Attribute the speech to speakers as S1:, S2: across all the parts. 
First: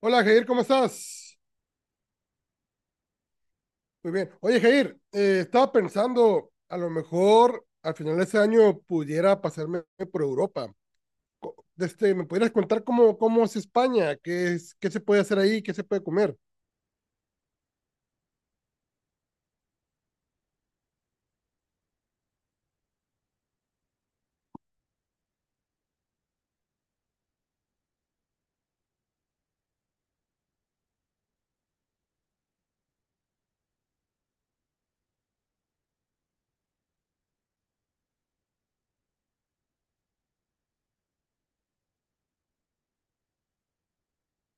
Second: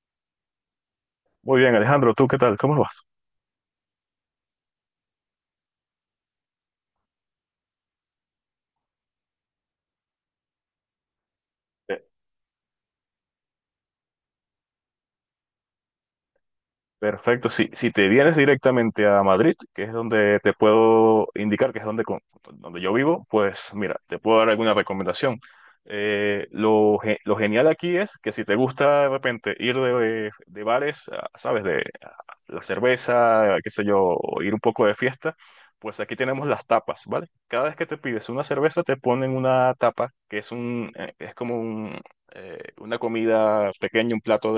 S1: Hola Jair, ¿cómo estás?
S2: Muy bien, Alejandro, ¿tú qué tal? ¿Cómo vas?
S1: Muy bien. Oye Jair, estaba pensando, a lo mejor al final de este año pudiera pasarme por Europa. ¿Me pudieras contar cómo es España? ¿Qué se puede hacer ahí? ¿Qué se puede comer?
S2: Perfecto, si te vienes directamente a Madrid, que es donde te puedo indicar, que es donde, con- donde yo vivo, pues mira, te puedo dar alguna recomendación. Lo genial aquí es que si te gusta de repente ir de bares, ¿sabes? De a la cerveza, qué sé yo, o ir un poco de fiesta, pues aquí tenemos las tapas, ¿vale? Cada vez que te pides una cerveza, te ponen una tapa, que es un, es como un, una comida pequeña, un plato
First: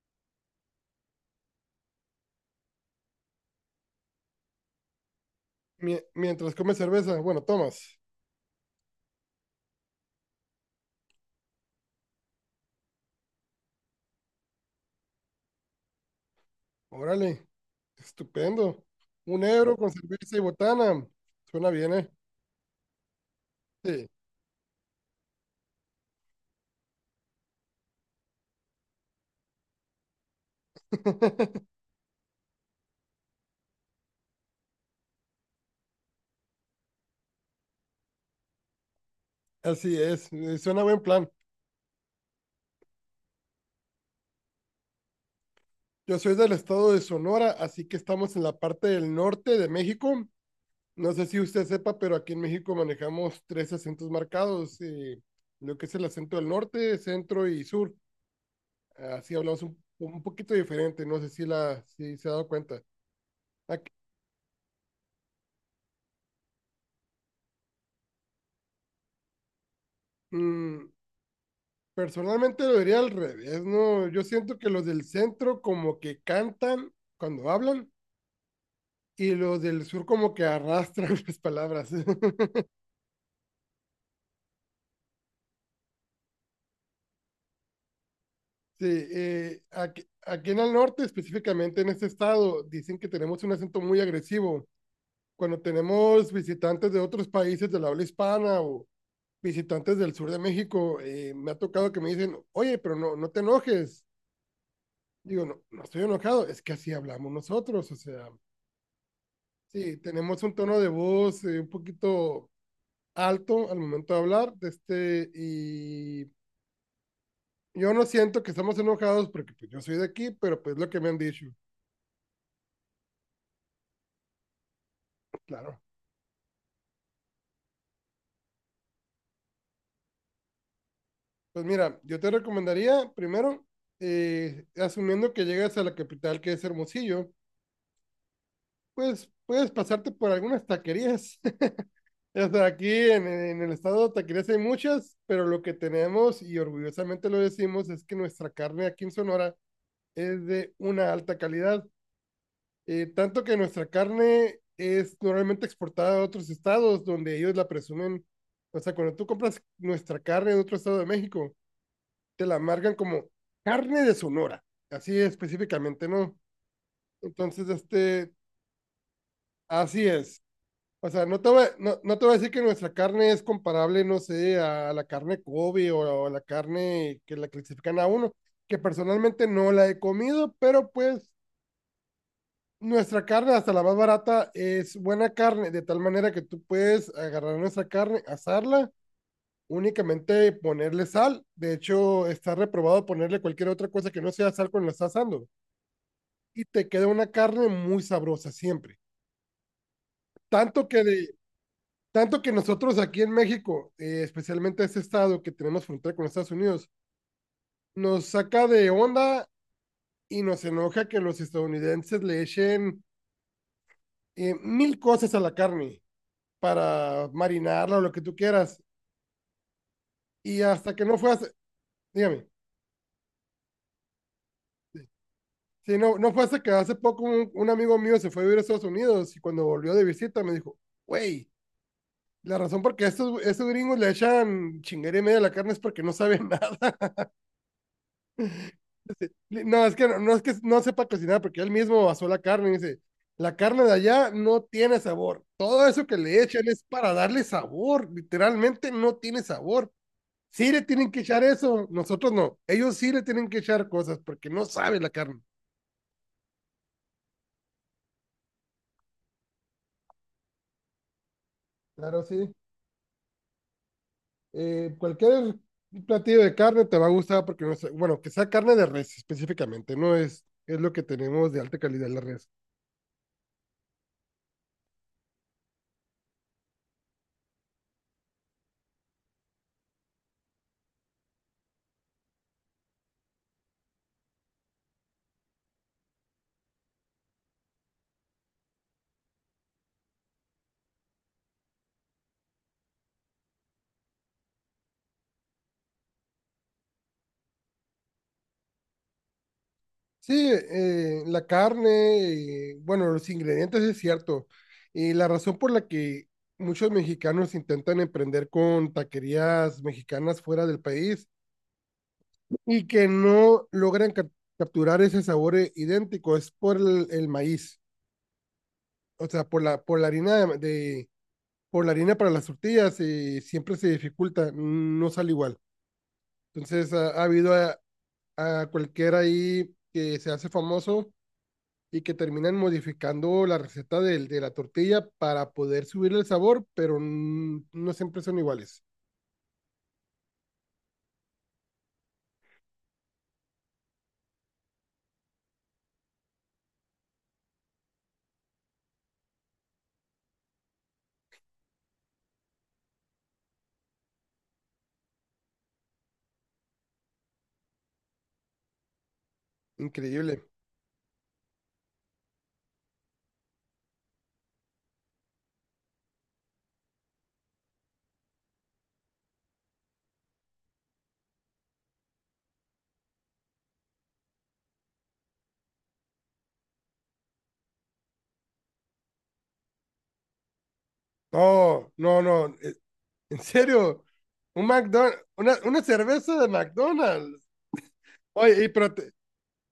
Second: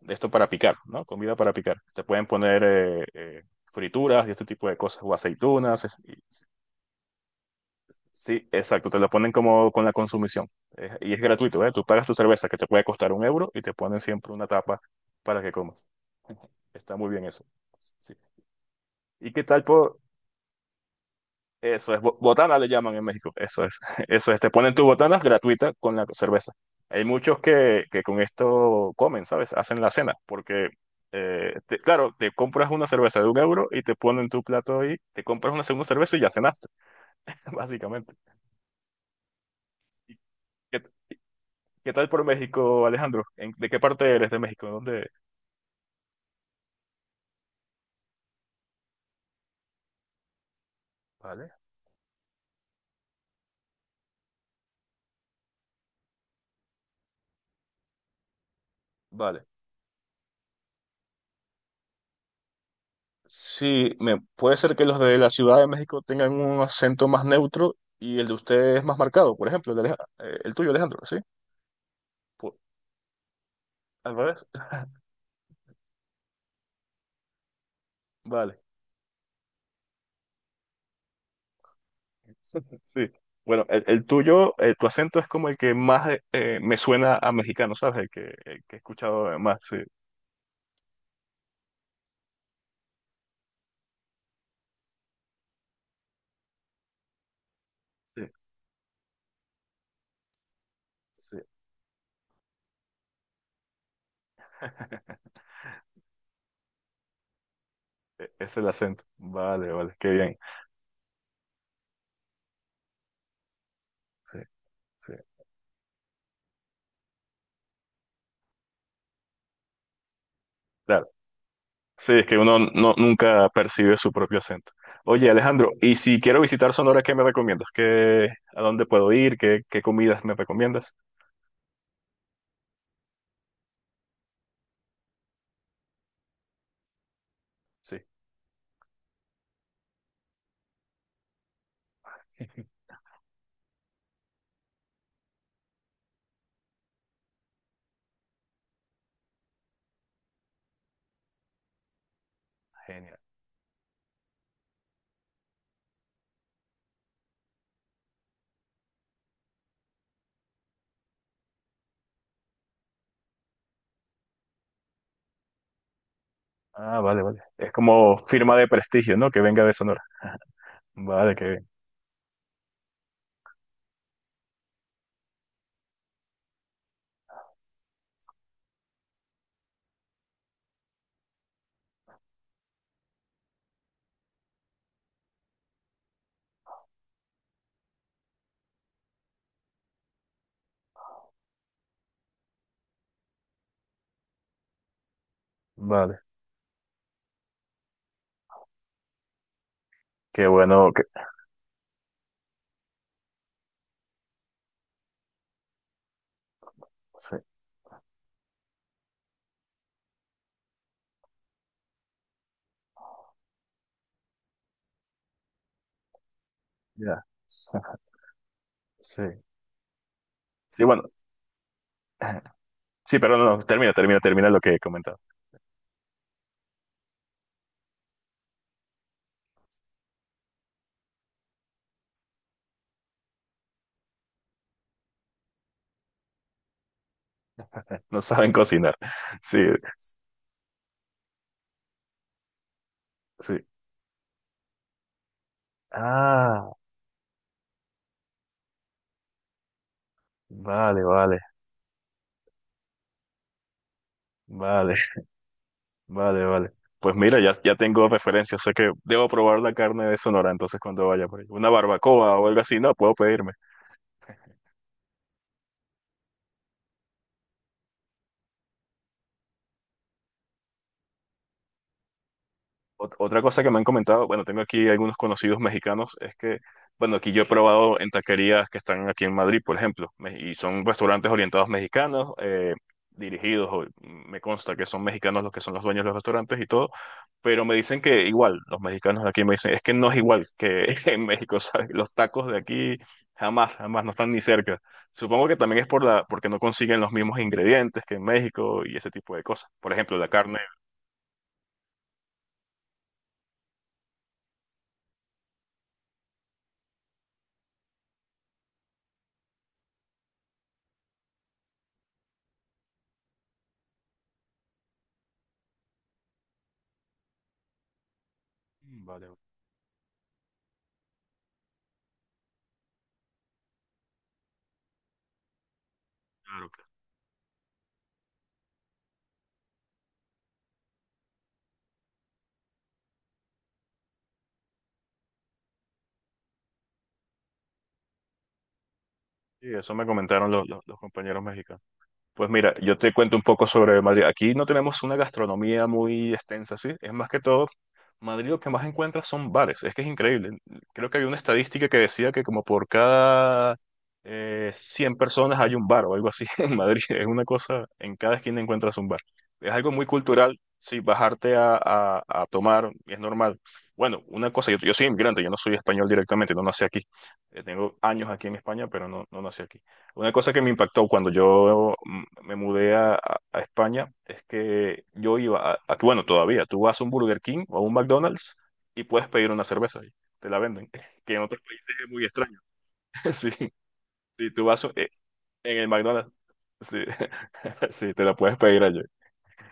S2: de esto para picar, ¿no? Comida para picar. Te pueden poner frituras y este tipo de cosas, o aceitunas.
S1: Mie- mientras comes cerveza, bueno, tomas.
S2: Sí, exacto, te lo ponen como con la consumición. Y es gratuito, ¿eh? Tú pagas tu cerveza, que te puede costar un euro, y te ponen siempre una tapa para que comas. Está muy bien eso.
S1: Órale,
S2: Sí.
S1: estupendo.
S2: ¿Y
S1: Un
S2: qué tal,
S1: euro con
S2: por,
S1: cerveza y botana. Suena bien,
S2: Eso es,
S1: ¿eh?
S2: botana le llaman en México, eso es,
S1: Sí.
S2: eso es, te ponen tus botanas gratuita con la cerveza. Hay muchos que con esto comen, ¿sabes? Hacen la cena, porque, claro, te compras una cerveza de un euro y te ponen tu plato ahí, te compras una segunda cerveza y ya cenaste, básicamente.
S1: Así
S2: ¿Y
S1: es,
S2: ¿Qué,
S1: suena buen plan.
S2: qué tal por México, Alejandro? ¿De qué parte eres de México? ¿Dónde?
S1: Yo soy del estado de Sonora, así que estamos en la parte del norte de México. No sé si
S2: Vale,
S1: usted sepa, pero aquí en México manejamos tres acentos marcados, lo que es el acento del norte, centro y sur. Así
S2: vale.
S1: hablamos un poquito diferente, no sé si se ha dado cuenta. Aquí,
S2: Sí, puede ser que los de la Ciudad de México tengan un acento más neutro y el de ustedes más marcado, por ejemplo, el tuyo,
S1: mm,
S2: Alejandro, ¿sí? Pu-
S1: personalmente lo diría al revés, ¿no?
S2: ¿Al
S1: Yo
S2: revés?
S1: siento que los del centro como que cantan cuando hablan
S2: Vale.
S1: y los del sur como que arrastran las palabras. Sí,
S2: Sí. Bueno, el, tu acento es como el que más me suena a mexicano, ¿sabes? El que he escuchado más, sí.
S1: aquí en el norte, específicamente en este estado, dicen que tenemos un acento muy agresivo cuando tenemos visitantes de otros países de la habla
S2: Sí,
S1: hispana o visitantes del sur de México.
S2: sí.
S1: Me ha tocado que me dicen, oye, pero no, no te enojes. Digo, no, no estoy enojado, es que así hablamos nosotros, o sea,
S2: Es el acento. Vale, vale,
S1: sí,
S2: qué bien.
S1: tenemos un tono de voz un poquito alto al momento de
S2: Sí,
S1: hablar,
S2: sí.
S1: y yo no siento que estamos enojados porque pues, yo soy de aquí, pero pues lo que
S2: Claro.
S1: me han dicho,
S2: Sí, es que uno nunca percibe su propio acento. Oye, Alejandro,
S1: claro.
S2: y si quiero visitar Sonora, ¿qué me recomiendas? ¿A dónde puedo ir? ¿Qué comidas me recomiendas?
S1: Pues mira, yo te recomendaría primero, asumiendo que llegas a la capital que es Hermosillo,
S2: Sí.
S1: pues puedes pasarte por algunas taquerías. O sea, aquí el estado de taquerías hay muchas, pero lo que tenemos, y orgullosamente lo decimos, es que nuestra carne aquí en Sonora es de una alta calidad.
S2: Genial.
S1: Tanto que nuestra carne es normalmente exportada a otros estados donde ellos la presumen. O sea, cuando tú compras nuestra carne en otro estado de México, te la marcan como carne de Sonora, así específicamente, ¿no?
S2: Ah, vale, vale.
S1: Entonces,
S2: Es como firma de prestigio, ¿no? Que venga de Sonora.
S1: así es. O sea,
S2: Vale, que
S1: no te voy a decir que nuestra carne es comparable, no sé, a la carne Kobe o a la carne que la clasifican a uno, que personalmente no la he comido, pero pues nuestra carne, hasta la más barata, es buena carne, de tal manera que tú puedes agarrar nuestra carne, asarla, únicamente ponerle sal. De hecho, está reprobado ponerle cualquier otra cosa que no sea sal cuando la estás asando.
S2: Vale,
S1: Y te queda una carne muy sabrosa siempre.
S2: qué
S1: Tanto
S2: bueno que...
S1: que de, Tanto que nosotros aquí en México, especialmente este estado que tenemos frontera con Estados Unidos,
S2: Sí,
S1: nos saca de onda y nos enoja que los estadounidenses le echen mil cosas a la carne
S2: ya.
S1: para marinarla o lo que tú quieras.
S2: Sí.
S1: Y
S2: Sí,
S1: hasta
S2: bueno.
S1: que no fue hace, Dígame,
S2: Sí, pero no, no, termina, termina, termina lo que he comentado.
S1: si no fue hasta que hace poco un amigo mío se fue a vivir a Estados Unidos y cuando volvió de visita me dijo, güey, la razón por qué estos gringos le echan chinguería y media a la carne es porque no saben nada.
S2: No saben cocinar. Sí,
S1: No, es que no, no es que no sepa cocinar, porque él mismo basó la carne y dice, la
S2: sí.
S1: carne de allá no tiene sabor. Todo eso que le echan
S2: Ah,
S1: es para darle sabor. Literalmente no tiene sabor. Sí le
S2: vale,
S1: tienen que
S2: vale,
S1: echar eso, nosotros no. Ellos sí le tienen que echar cosas porque no
S2: vale,
S1: sabe la carne.
S2: vale, vale. Pues mira, ya tengo referencias, sé que debo probar la carne de Sonora, entonces cuando vaya por ahí. Una
S1: Claro,
S2: barbacoa o
S1: sí.
S2: algo así, no, puedo pedirme.
S1: Cualquier platillo de carne te va a gustar porque, no sé, bueno, que sea carne de res específicamente, no es, es lo que tenemos de alta calidad la res.
S2: Otra cosa que me han comentado, bueno, tengo aquí algunos conocidos mexicanos, es que, bueno, aquí yo he probado en taquerías que están aquí en Madrid, por ejemplo, y son restaurantes orientados mexicanos, dirigidos, me consta que son mexicanos los que son los dueños de los restaurantes y todo, pero me dicen que igual, los mexicanos de aquí me dicen, es que no es igual que en México, ¿sabes? Los tacos de aquí jamás, jamás no están ni cerca. Supongo que también es porque no consiguen los mismos ingredientes que en México y ese tipo de cosas. Por ejemplo, la
S1: Sí,
S2: carne.
S1: la carne, y, bueno, los ingredientes es cierto. Y la razón por la que muchos mexicanos intentan emprender con taquerías mexicanas fuera del país y que no logran capturar ese sabor idéntico es por el maíz, o
S2: Vale,
S1: sea, por la harina de- por la harina para las tortillas y siempre se dificulta, no sale igual.
S2: vale.
S1: Entonces, ha habido a cualquiera ahí que se hace famoso y que terminan modificando la receta de la tortilla para poder subirle el sabor, pero no siempre son iguales.
S2: Sí, eso me comentaron los compañeros mexicanos. Pues mira, yo te cuento un poco sobre Madrid. Aquí no tenemos una gastronomía muy extensa, ¿sí? Es más que todo, Madrid lo que más encuentras son bares. Es que es increíble. Creo que había una estadística que decía que como por cada 100 personas hay un bar o algo así en Madrid. Es una cosa, en cada esquina encuentras un bar. Es algo muy
S1: Increíble.
S2: cultural, sí, bajarte a tomar es normal. Bueno, una cosa, yo soy inmigrante, yo no soy español directamente, no nací aquí. Tengo años aquí en España, pero no nací aquí. Una cosa que me impactó cuando yo me mudé a España es que yo iba a- bueno, todavía, tú vas a un Burger King o a un McDonald's y puedes pedir una cerveza y te la venden, que en otros
S1: No,
S2: países es
S1: no,
S2: muy
S1: no.
S2: extraño.
S1: eh, En
S2: Sí,
S1: serio,
S2: sí, tú
S1: un
S2: vas
S1: McDonald's,
S2: en
S1: una
S2: el McDonald's,
S1: cerveza de
S2: sí,
S1: McDonald's.
S2: sí, te la puedes
S1: Oye,
S2: pedir allí.
S1: te-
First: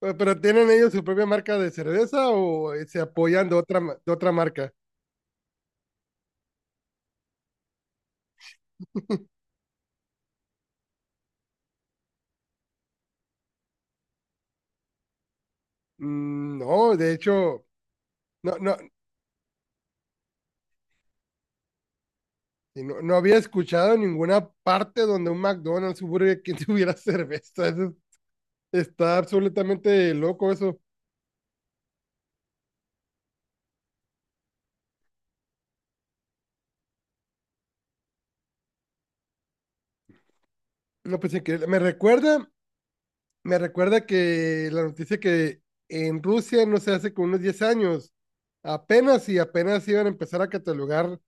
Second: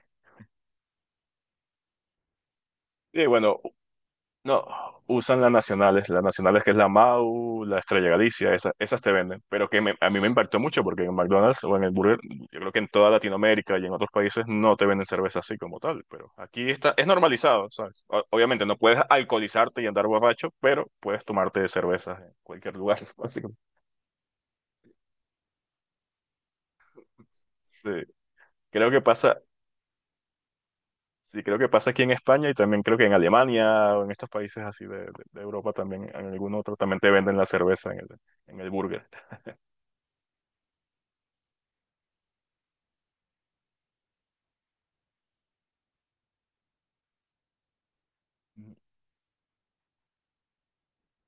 S1: eh, pero ¿tienen ellos su propia marca de cerveza o eh, se
S2: Sí,
S1: apoyan de
S2: bueno,
S1: otra, ma- de otra
S2: no,
S1: marca?
S2: usan las nacionales, que es la MAU, la Estrella Galicia, esas te venden, pero que a mí me impactó mucho porque en McDonald's o en el Burger, yo creo que en toda Latinoamérica y en otros países no te venden cerveza así como tal, pero aquí está,
S1: No,
S2: es
S1: de hecho,
S2: normalizado, ¿sabes?
S1: no,
S2: Obviamente no
S1: no,
S2: puedes alcoholizarte y andar borracho, pero puedes tomarte cervezas en cualquier
S1: y
S2: lugar,
S1: no, no había
S2: básicamente.
S1: escuchado en ninguna parte donde un McDonald's, un Burger King tuviera cerveza. Eso
S2: Sí,
S1: es.
S2: creo que
S1: Está
S2: pasa,
S1: absolutamente loco eso.
S2: sí, creo que pasa aquí en España, y también creo que en Alemania o en estos países así de Europa también, en algún otro también te venden la cerveza en el burger.
S1: No, pues increíble. Me recuerda que la noticia que en Rusia, no sé, hace como unos 10 años, apenas y apenas iban a empezar a catalogar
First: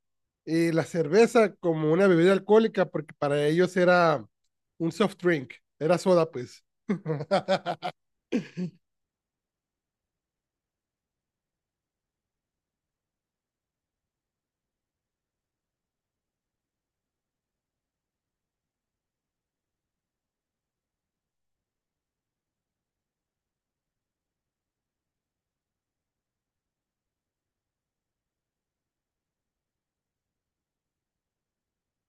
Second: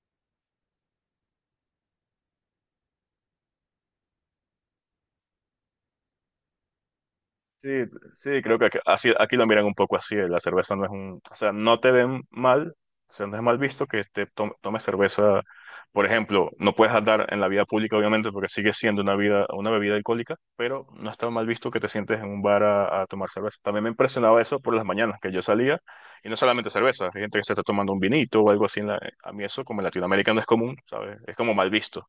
S1: la cerveza como una bebida alcohólica, porque para ellos era un soft drink, era soda, pues.
S2: Sí, sí, creo que así, aquí lo miran un poco así. La cerveza no es un, o sea, no te ven mal, o sea, no es mal visto que te tomes cerveza. Por ejemplo, no puedes andar en la vida pública, obviamente, porque sigue siendo una bebida alcohólica, pero no está mal visto que te sientes en un bar a tomar cerveza. También me impresionaba eso por las mañanas, que yo salía, y no solamente cerveza, hay gente que se está tomando un vinito o algo así. A mí eso, como en Latinoamérica, no es común, ¿sabes? Es como mal visto.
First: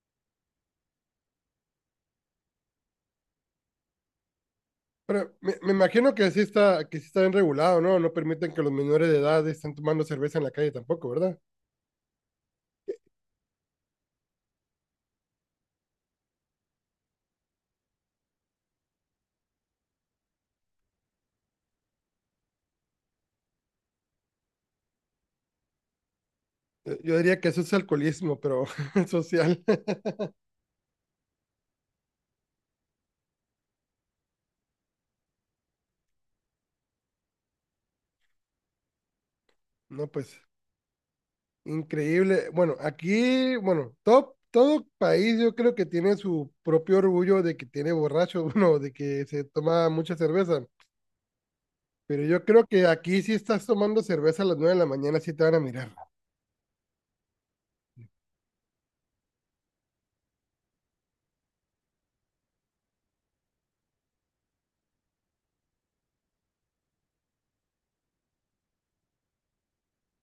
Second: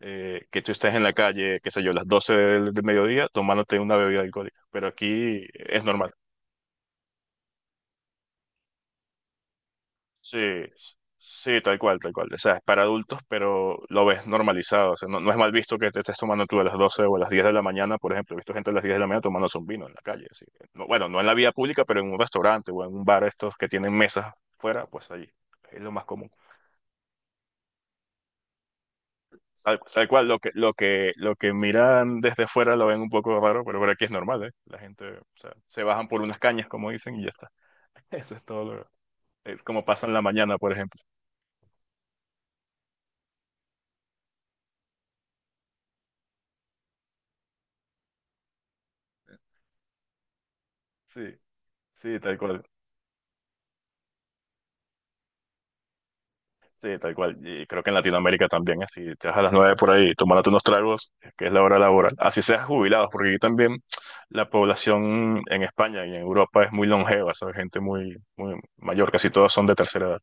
S2: Que tú estés en la calle, qué sé yo, las 12 del mediodía tomándote una bebida alcohólica, pero
S1: Pero
S2: aquí
S1: me, me
S2: es normal.
S1: imagino que sí está bien regulado, ¿no? No permiten que los menores de edad estén tomando
S2: Sí,
S1: cerveza en la calle tampoco, ¿verdad?
S2: sí, tal cual, tal cual. O sea, es para adultos, pero lo ves normalizado. O sea, no es mal visto que te estés tomando tú a las 12 o a las 10 de la mañana, por ejemplo. He visto gente a las 10 de la mañana tomándose un vino en la calle. Así que, bueno, no en la vía pública, pero en un restaurante o en un bar, estos que tienen mesas fuera, pues allí. Es lo más común.
S1: Yo diría que eso es alcoholismo, pero social.
S2: Tal cual, lo que miran desde fuera lo ven un poco raro, pero por aquí es normal, ¿eh? La gente, o sea, se bajan por unas cañas, como dicen, y ya está. Eso es todo es como pasa
S1: No,
S2: en la
S1: pues.
S2: mañana, por ejemplo.
S1: Increíble. Bueno, aquí, bueno, todo país yo creo que tiene su propio orgullo de que tiene borracho uno, de que se toma mucha cerveza.
S2: Sí, sí,
S1: Pero
S2: tal
S1: yo
S2: cual.
S1: creo que aquí si estás tomando cerveza a las 9 de la mañana sí te van a mirar.
S2: Sí, tal cual. Y creo que en Latinoamérica también, así, te vas a las nueve por ahí, tomándote unos tragos, que es la hora laboral. Así seas jubilados, porque aquí también la población en España y en Europa es muy longeva, ¿sabes? Gente muy, muy mayor, casi todos son de tercera edad.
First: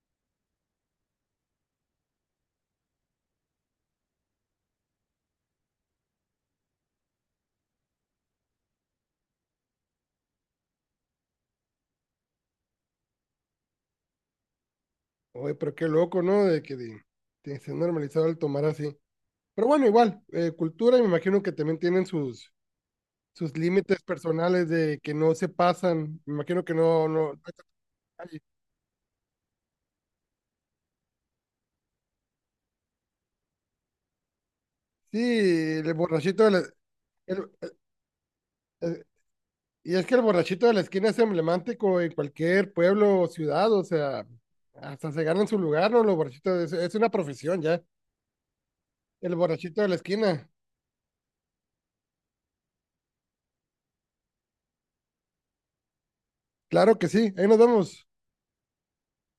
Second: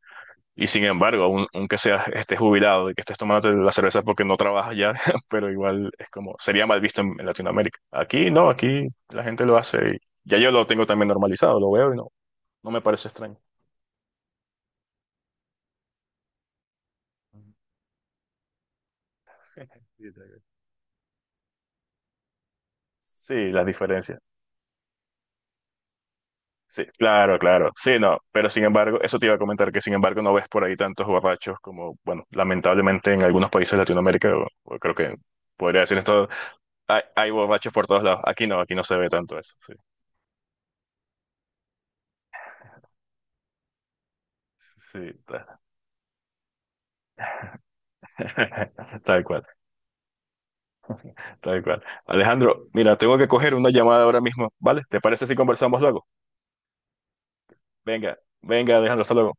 S2: Y sin embargo, aunque seas estés jubilado y que estés tomando la cerveza porque no trabajas ya, pero igual es como, sería mal visto en Latinoamérica. Aquí no, aquí la gente lo hace y ya yo lo tengo también normalizado, lo veo y no me parece extraño.
S1: Oye, pero qué loco, ¿no? De se ha normalizado el tomar así. Pero bueno, igual, cultura, me imagino que también tienen sus,
S2: Sí,
S1: sus
S2: las
S1: límites
S2: diferencias.
S1: personales de que no se pasan. Me imagino que
S2: Sí,
S1: no, no,
S2: claro,
S1: no hay tanta
S2: claro. Sí, no,
S1: calle.
S2: pero sin embargo, eso te iba a comentar, que sin embargo no ves por ahí tantos borrachos como, bueno, lamentablemente en algunos países de Latinoamérica, o creo que
S1: Sí,
S2: podría
S1: el
S2: decir esto,
S1: borrachito de la-
S2: hay
S1: el-
S2: borrachos por todos lados. Aquí no se ve tanto eso.
S1: y es que el borrachito de la esquina es emblemático en cualquier pueblo o ciudad, o sea,
S2: Sí,
S1: hasta se
S2: sí,
S1: ganan su lugar, ¿no? Los borrachitos, es una profesión ya,
S2: tal
S1: el
S2: cual,
S1: borrachito de la esquina.
S2: tal cual. Alejandro, mira, tengo que coger una llamada ahora mismo, ¿vale? ¿Te parece si conversamos luego?
S1: Claro que sí, ahí nos vemos.
S2: Venga, venga, Alejandro, hasta luego.